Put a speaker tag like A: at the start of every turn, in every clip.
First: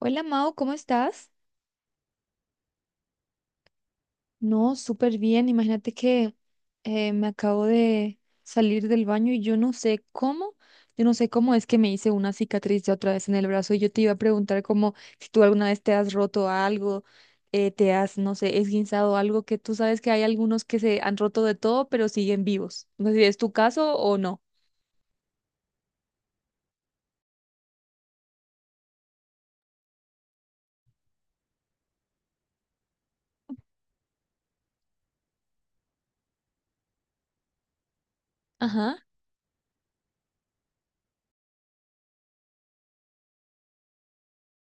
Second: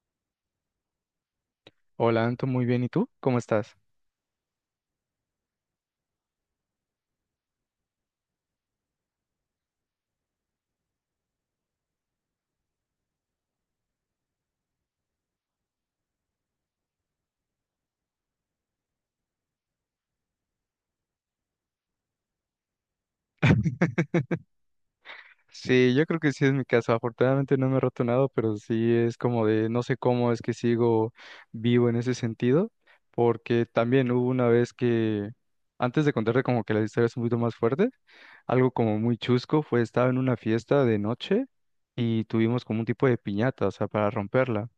A: Hola Mao, ¿cómo estás?
B: Hola, Anto, muy bien. ¿Y tú? ¿Cómo estás?
A: No, súper bien. Imagínate que me acabo de salir del baño y yo no sé cómo, es que me hice una cicatriz ya otra vez en el brazo y yo te iba a preguntar como si tú alguna vez te has roto algo, te has, no sé, esguinzado algo, que tú sabes que hay algunos que se han roto de todo pero siguen vivos. No sé si es tu caso o no.
B: Sí, yo creo que sí es mi caso. Afortunadamente no me he roto nada, pero sí es como de no sé cómo es que sigo vivo en ese sentido, porque también hubo una vez que, antes de contarte como que la historia es un poquito más fuerte, algo
A: Ajá.
B: como muy chusco fue, estaba en una fiesta de noche y tuvimos como un tipo de piñata, o sea, para romperla.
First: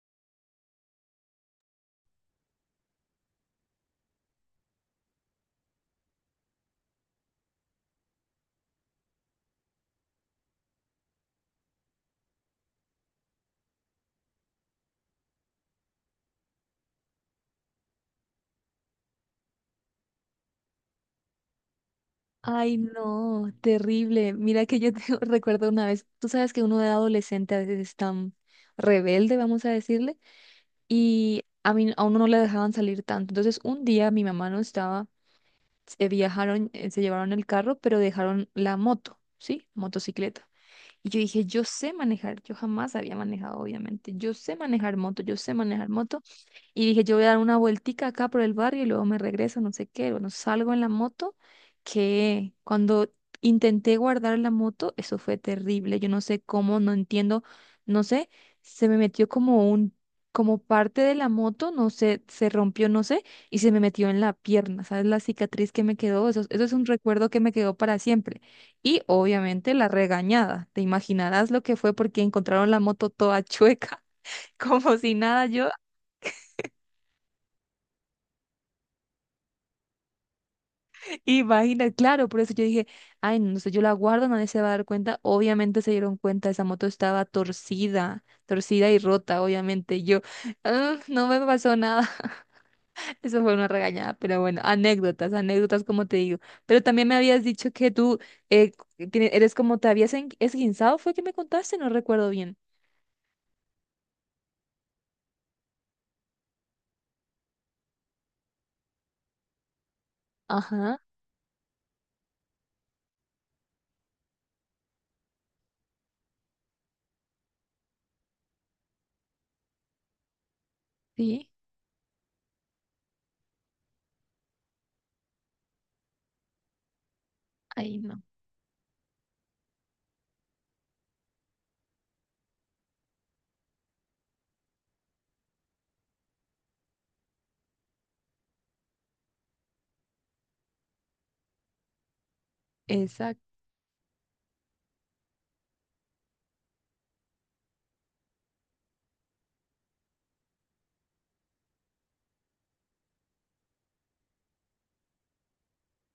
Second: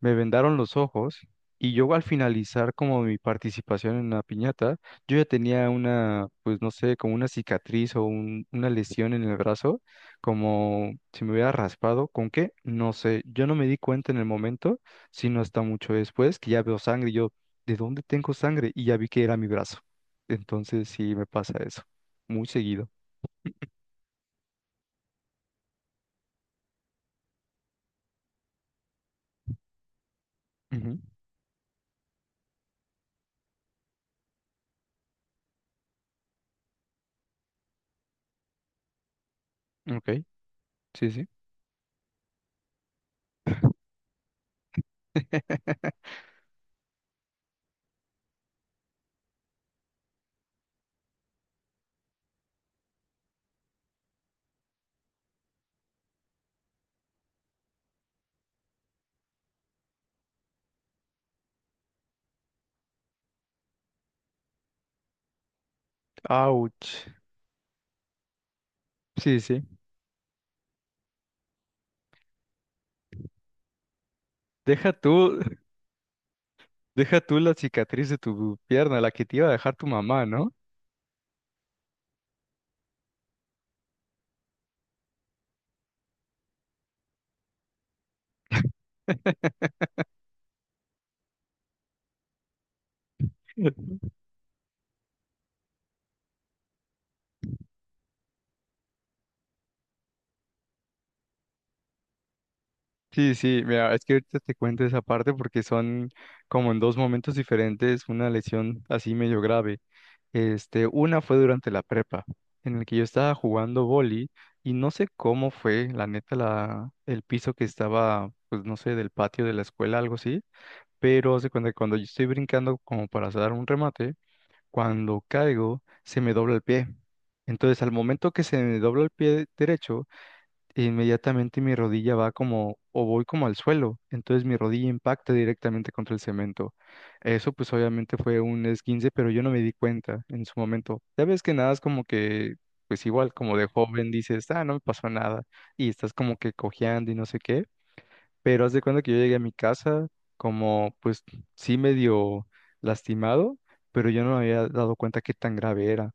B: Me vendaron los ojos y yo al finalizar como mi participación en una piñata, yo ya tenía una, pues no sé, como una cicatriz o una lesión en el brazo, como si me hubiera raspado, ¿con qué? No sé, yo no me di cuenta en el momento, sino hasta mucho después que ya veo sangre y yo, ¿de dónde tengo sangre? Y ya vi que era mi brazo. Entonces sí me pasa eso, muy
A: Ay,
B: seguido.
A: no, terrible. Mira que yo te recuerdo una vez, tú sabes que uno de adolescente a veces es tan rebelde, vamos a decirle, y a mí a uno no le dejaban salir tanto. Entonces, un día mi mamá no estaba, se viajaron, se llevaron el carro, pero dejaron la moto, ¿sí?
B: Ujú. Ok,
A: Motocicleta. Y
B: sí,
A: yo
B: sí.
A: dije, yo sé manejar, yo jamás había manejado, obviamente. Yo sé manejar moto, yo sé manejar moto. Y dije, yo voy a dar una vueltica acá por el barrio y luego me regreso, no sé qué. Bueno, salgo en la moto, que cuando intenté guardar la moto, eso fue terrible. Yo no sé cómo, no entiendo, no sé, se me metió como un, como parte de la moto, no sé, se rompió, no sé, y se me metió en la pierna, ¿sabes? La cicatriz que me quedó, eso es un
B: Ouch.
A: recuerdo que me quedó para siempre. Y
B: Sí, sí.
A: obviamente la regañada, te imaginarás lo que fue porque encontraron la moto toda chueca,
B: Deja
A: como si
B: tú.
A: nada, yo.
B: Deja tú la cicatriz de tu pierna, la que te iba a dejar tu mamá, ¿no?
A: Imagina, claro, por eso yo dije, ay, no no sé, yo la guardo, nadie se va a dar cuenta. Obviamente se dieron cuenta, esa moto estaba torcida, torcida y rota, obviamente. Yo, "Ah, no me pasó nada." Eso fue una regañada, pero bueno, anécdotas, anécdotas, como te digo. Pero también me habías dicho que tú eh, eres como, te habías esguinzado, fue que me contaste, no recuerdo bien.
B: Sí, sí, mira, es que ahorita te cuento esa parte porque son como en dos momentos diferentes una lesión así medio grave. Este,
A: Ajá,
B: una fue durante la prepa, en el que yo estaba jugando vóley y no sé cómo fue, la neta, la, el piso que estaba, pues no sé, del patio de la escuela, algo así, pero haz
A: sí,
B: de cuenta que cuando yo estoy brincando como para hacer un remate, cuando caigo, se me dobla el pie. Entonces, al
A: ahí no.
B: momento que se me dobla el pie derecho, inmediatamente mi rodilla va como, o voy como al suelo. Entonces, mi rodilla impacta directamente contra el cemento. Eso, pues, obviamente fue un esguince, pero yo no me di cuenta en su momento. Ya ves que nada es como que, pues, igual,
A: Exacto,
B: como de joven dices, ah, no me pasó nada. Y estás como que cojeando y no sé qué. Pero haz de cuenta que yo llegué a mi casa como, pues sí medio lastimado, pero yo no me había dado cuenta qué tan grave era.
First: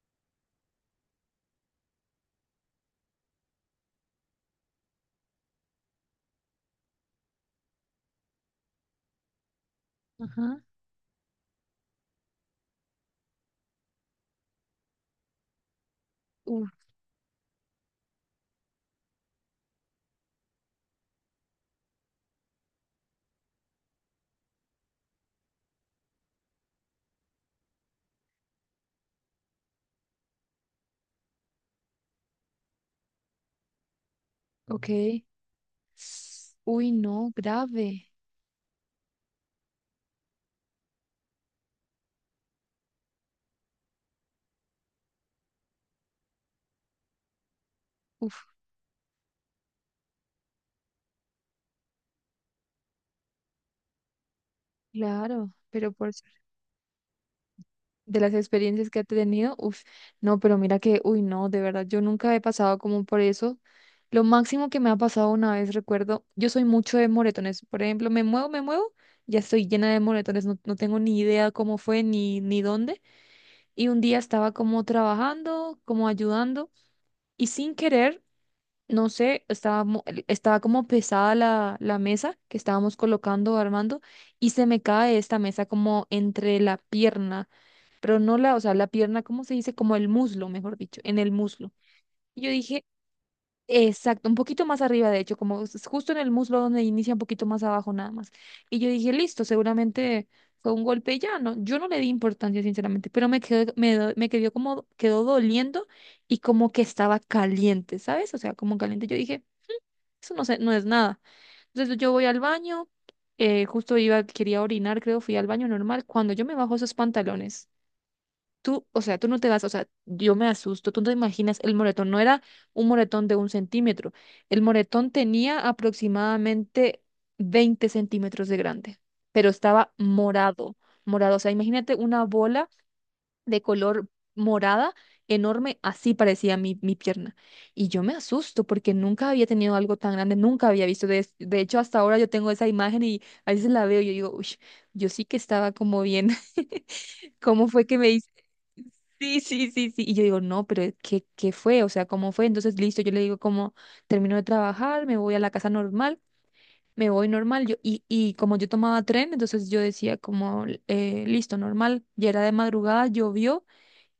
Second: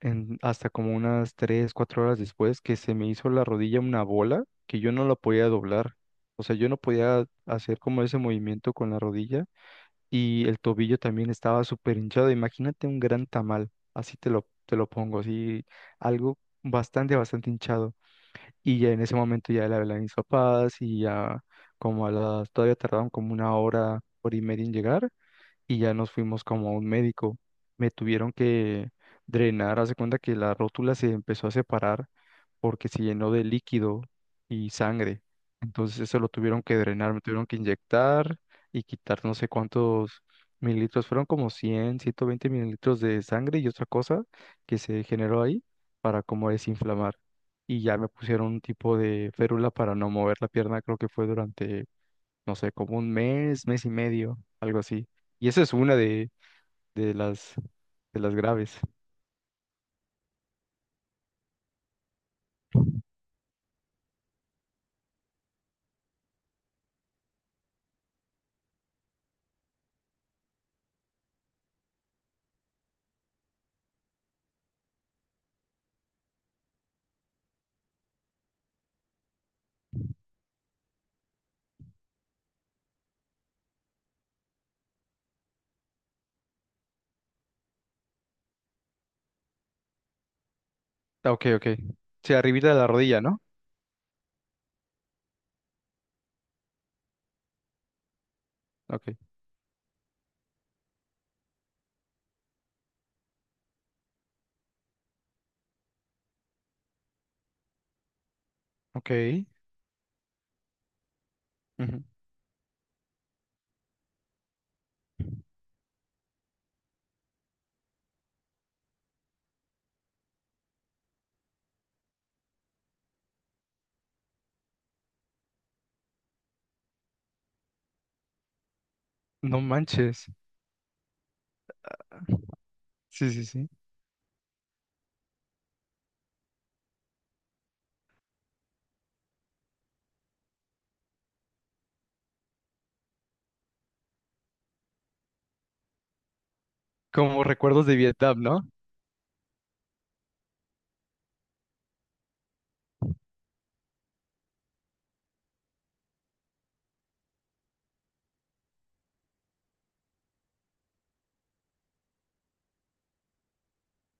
B: Hasta como unas 3, 4 horas después que se me hizo la rodilla una bola que yo no la podía doblar. O sea, yo no podía hacer como ese movimiento con la rodilla y el
A: ajá.
B: tobillo también estaba súper hinchado. Imagínate un gran tamal, así te lo pongo, así algo
A: Uf,
B: bastante, bastante hinchado. Y ya en ese momento ya le hablé a mis papás y ya como a las, todavía tardaron como una hora, hora y media en llegar y ya nos fuimos como a un médico. Me tuvieron que drenar, hace cuenta que la rótula se empezó a separar porque se llenó de líquido y
A: ok.
B: sangre. Entonces eso lo tuvieron que
A: Uy,
B: drenar, me
A: no,
B: tuvieron que
A: grave.
B: inyectar y quitar no sé cuántos mililitros, fueron como 100, 120 mililitros de sangre y otra cosa que se generó ahí para como desinflamar. Y ya me pusieron
A: Uf,
B: un tipo de férula para no mover la pierna, creo que fue durante no sé, como un mes, mes y medio, algo así. Y
A: claro,
B: esa es
A: pero
B: una
A: por
B: de las, de
A: de
B: las
A: las
B: graves.
A: experiencias que ha tenido, uf, no, pero mira que, uy, no, de verdad, yo nunca he pasado como por eso. Lo máximo que me ha pasado una vez, recuerdo, yo soy mucho de moretones, por ejemplo, me muevo, ya estoy llena de moretones, no, no tengo ni idea cómo fue ni, ni dónde. Y un día estaba como trabajando, como ayudando, y sin querer, no sé, estaba, estaba como pesada la mesa que estábamos colocando, armando, y se me cae esta mesa como entre la pierna pero no la, o sea, la pierna, ¿cómo se dice? Como el muslo, mejor dicho, en el
B: Ah, ok, ok.
A: muslo.
B: Sí,
A: Y yo
B: arribita de
A: dije,
B: la rodilla, ¿no?
A: exacto, un poquito más arriba, de hecho, como es justo en el muslo donde inicia un poquito más abajo nada más. Y yo
B: Ok,
A: dije, listo, seguramente fue un golpe y ya, no, yo no le di importancia, sinceramente, pero me quedó, me quedó como, quedó doliendo y como que estaba caliente, ¿sabes? O sea, como caliente.
B: ok.
A: Yo dije, eso no sé, no es nada. Entonces
B: Ujú.
A: yo voy al baño. Justo iba, quería orinar, creo, fui al baño normal. Cuando yo me bajo esos pantalones, tú, o sea, tú no te vas, o sea, yo me asusto, tú no te imaginas, el moretón no era un moretón de un centímetro, el moretón tenía aproximadamente 20 cm de grande, pero
B: No
A: estaba
B: manches.
A: morado, morado, o sea, imagínate una bola
B: Sí, sí,
A: de
B: sí.
A: color morada enorme, así parecía mi pierna. Y yo me asusto porque nunca había tenido algo tan grande, nunca había visto, de hecho, hasta ahora yo tengo esa imagen y a veces la veo y yo digo, uy, yo sí que estaba como bien.
B: Como
A: ¿Cómo
B: recuerdos
A: fue
B: de
A: que me dice?
B: Vietnam, ¿no?
A: Sí, sí, sí, sí. Y yo digo, no, pero ¿qué, qué fue? O sea, ¿cómo fue? Entonces, listo, yo le digo como, termino de trabajar, me voy a la casa normal, me voy normal. Yo, y como yo tomaba tren, entonces yo decía como, listo, normal. Ya era de madrugada, llovió.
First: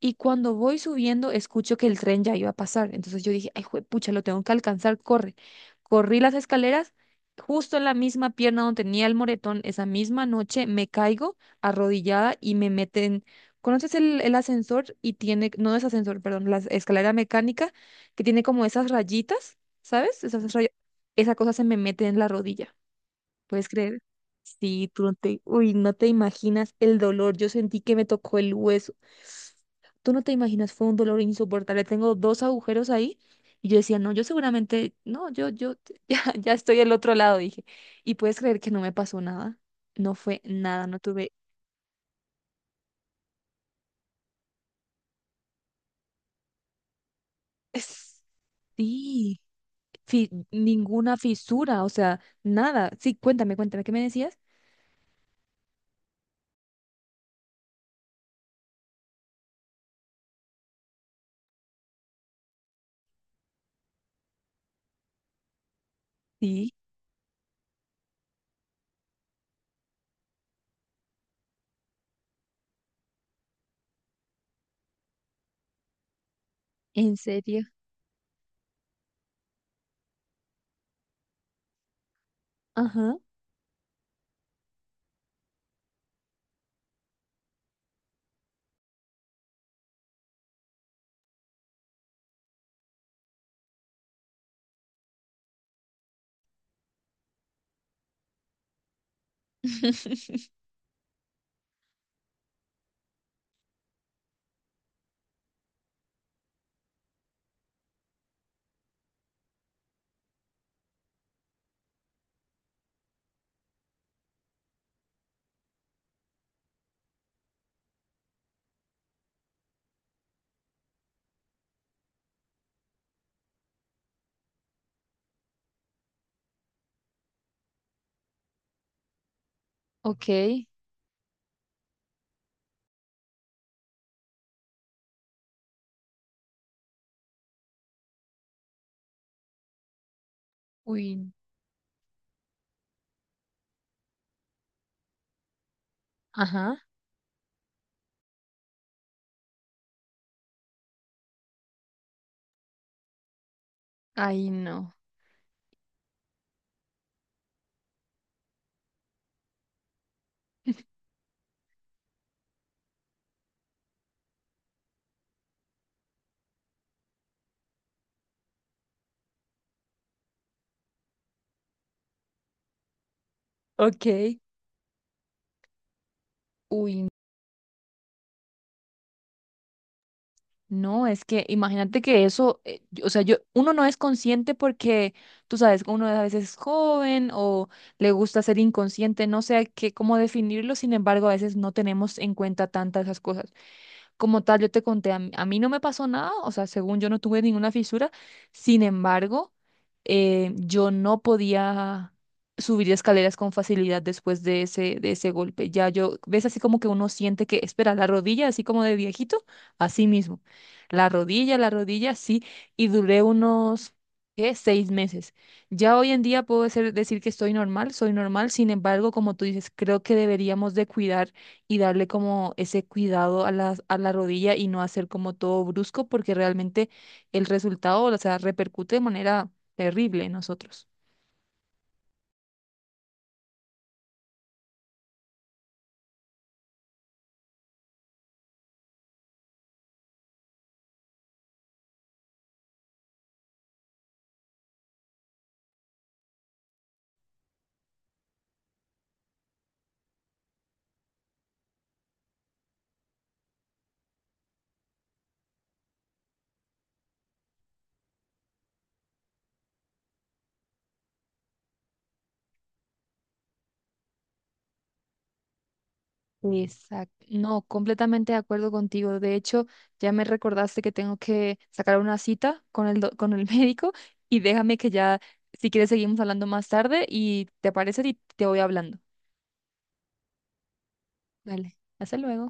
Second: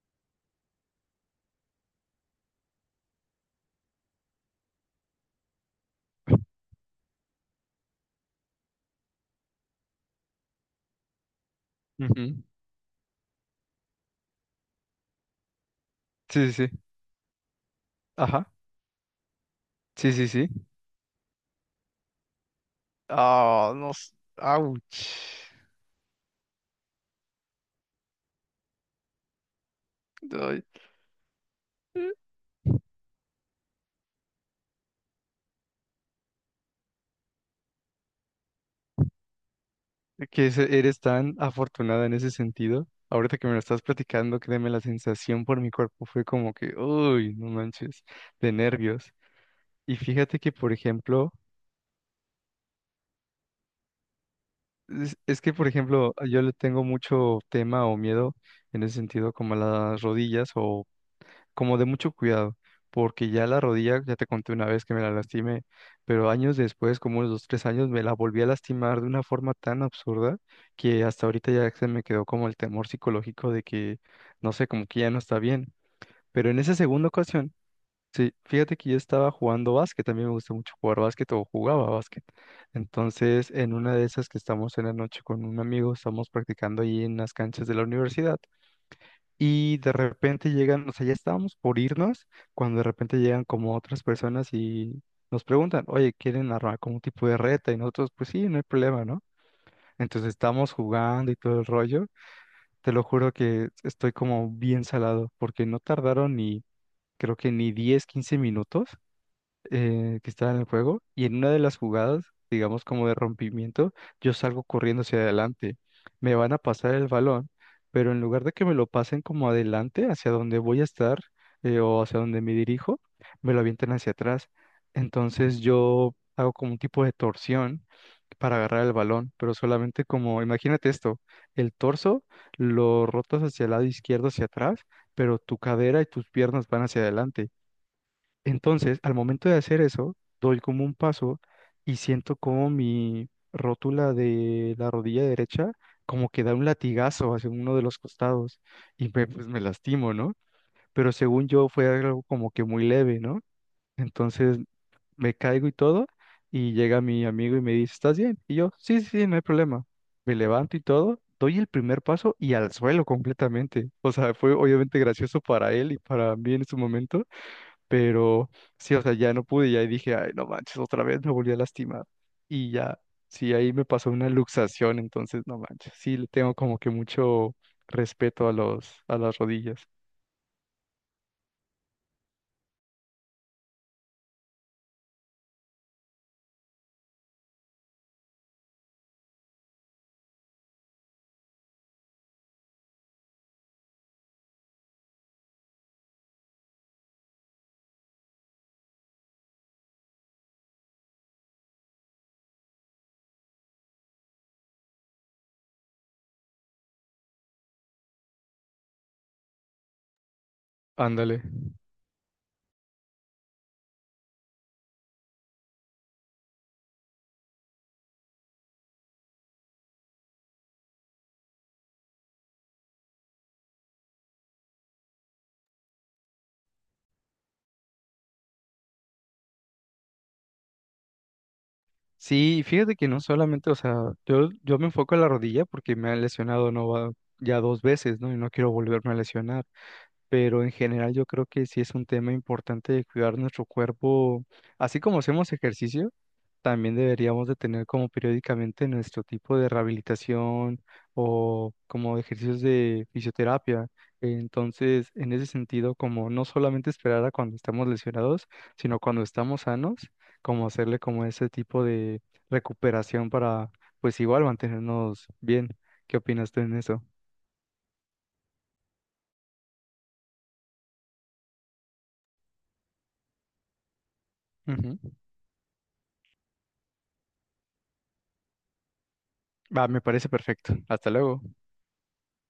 A: Y cuando voy subiendo, escucho que el tren ya iba a pasar. Entonces yo dije, ay, pucha, lo tengo que alcanzar, corre. Corrí las escaleras, justo en la misma pierna donde tenía el moretón, esa misma noche me caigo arrodillada
B: Ujú.
A: y me meten. ¿Conoces el ascensor? Y tiene, no es ascensor, perdón,
B: Sí, sí,
A: la
B: sí.
A: escalera mecánica que tiene
B: Ajá.
A: como esas rayitas,
B: Sí,
A: ¿sabes?
B: sí, sí.
A: Esas ray- Esa cosa se me mete en la rodilla. ¿Puedes
B: Ah, no.
A: creer? Sí, tú
B: Ouch.
A: no te, uy, no te imaginas el dolor. Yo sentí que me tocó el hueso. Tú no te imaginas, fue un dolor insoportable.
B: Ay.
A: Tengo dos agujeros ahí. Y yo decía, no, yo seguramente, no, yo, ya estoy al otro lado, dije. Y puedes creer que no me pasó nada. No fue nada, no
B: Eres
A: tuve,
B: tan afortunada en ese sentido. Ahorita que me lo estás platicando, créeme, la sensación por mi cuerpo fue como que, uy, no manches, de nervios.
A: sí,
B: Y fíjate que, por
A: ninguna
B: ejemplo,
A: fisura, o sea, nada. Sí, cuéntame, cuéntame, ¿qué me decías?
B: es que, por ejemplo, yo le tengo mucho tema o miedo en ese sentido, como a las rodillas como de mucho cuidado, porque ya la rodilla, ya te conté una vez que me la lastimé, pero años
A: Sí,
B: después, como unos 2, 3 años, me la volví a lastimar de una forma tan absurda que hasta ahorita ya se me quedó como el temor psicológico de que, no sé, como que ya no está bien. Pero en esa segunda
A: en
B: ocasión,
A: serio.
B: sí, fíjate que yo estaba jugando básquet, también me gusta mucho jugar básquet o jugaba básquet.
A: Ajá.
B: Entonces, en una de esas que estamos en la noche con un amigo, estamos practicando ahí en las canchas de la universidad. Y de repente llegan, o sea, ya estábamos por irnos, cuando de repente llegan como otras personas y nos preguntan, oye, ¿quieren armar como un tipo de reta? Y nosotros, pues sí, no hay problema, ¿no? Entonces estamos jugando y todo el rollo. Te lo juro que estoy como bien salado, porque no tardaron ni, creo que ni 10, 15 minutos que estaba en el juego y en una de las jugadas, digamos como de rompimiento, yo salgo corriendo hacia adelante. Me van a pasar el balón, pero en lugar de que me lo pasen como adelante, hacia donde voy a estar o hacia donde me dirijo, me lo avientan hacia atrás. Entonces yo hago como un tipo de torsión para agarrar el balón, pero solamente como,
A: Ok.
B: imagínate esto, el torso lo rotas hacia el lado izquierdo, hacia atrás, pero tu cadera y tus piernas van hacia adelante. Entonces, al momento de hacer eso, doy como un
A: Uy.
B: paso y siento como mi rótula de la rodilla derecha como que da un
A: Ajá.
B: latigazo hacia uno de los costados y me, pues me lastimo, ¿no? Pero según yo fue algo como que muy leve, ¿no?
A: Ay,
B: Entonces
A: no.
B: me caigo y todo y llega mi amigo y me dice, ¿estás bien? Y yo, sí, sí, sí, no hay problema. Me levanto y todo, doy el primer paso y al suelo completamente. O sea, fue obviamente gracioso para él y para mí en su momento, pero sí, o sea, ya no pude, ya dije, ay, no manches, otra vez me volví a lastimar. Y ya, sí, ahí me
A: Ok.
B: pasó una luxación, entonces, no manches, sí, le tengo como que
A: Uy,
B: mucho respeto a los, a las rodillas.
A: no, es que imagínate que eso, o sea, yo, uno no es consciente porque, tú sabes, uno a veces es joven o le gusta ser inconsciente, no sé qué, cómo definirlo, sin embargo, a veces no tenemos en cuenta tantas esas cosas. Como tal, yo te conté, a mí no me pasó nada, o sea, según yo no tuve ninguna fisura. Sin embargo, yo no podía subir escaleras con facilidad después de ese golpe. Ya yo, ves así como que uno siente que, espera, la rodilla, así como de viejito, así mismo.
B: Ándale.
A: La rodilla, sí, y duré unos, ¿qué? 6 meses. Ya hoy en día puedo decir que estoy normal, soy normal, sin embargo, como tú dices, creo que deberíamos de cuidar y darle como ese cuidado a la rodilla y no hacer como todo brusco, porque realmente el resultado, o sea, repercute de manera terrible en nosotros.
B: Sí, fíjate que no solamente, o sea, yo me enfoco en la rodilla porque me han lesionado no va ya dos veces, ¿no? Y no quiero volverme a lesionar. Pero en general yo creo que sí es un tema importante de cuidar nuestro cuerpo, así como hacemos ejercicio. También deberíamos de tener como periódicamente nuestro tipo de rehabilitación o como ejercicios de fisioterapia. Entonces, en ese sentido, como no solamente esperar a cuando estamos lesionados, sino cuando estamos sanos, como hacerle como ese tipo de recuperación para, pues igual mantenernos bien. ¿Qué opinas tú en eso?
A: Exacto. No, completamente de acuerdo contigo. De hecho, ya me recordaste que tengo que sacar una cita con el médico y déjame que
B: Ujú.
A: ya, si quieres, seguimos hablando más tarde y te parece y te voy hablando.
B: Va, me parece perfecto. Hasta luego.
A: Vale, hasta luego.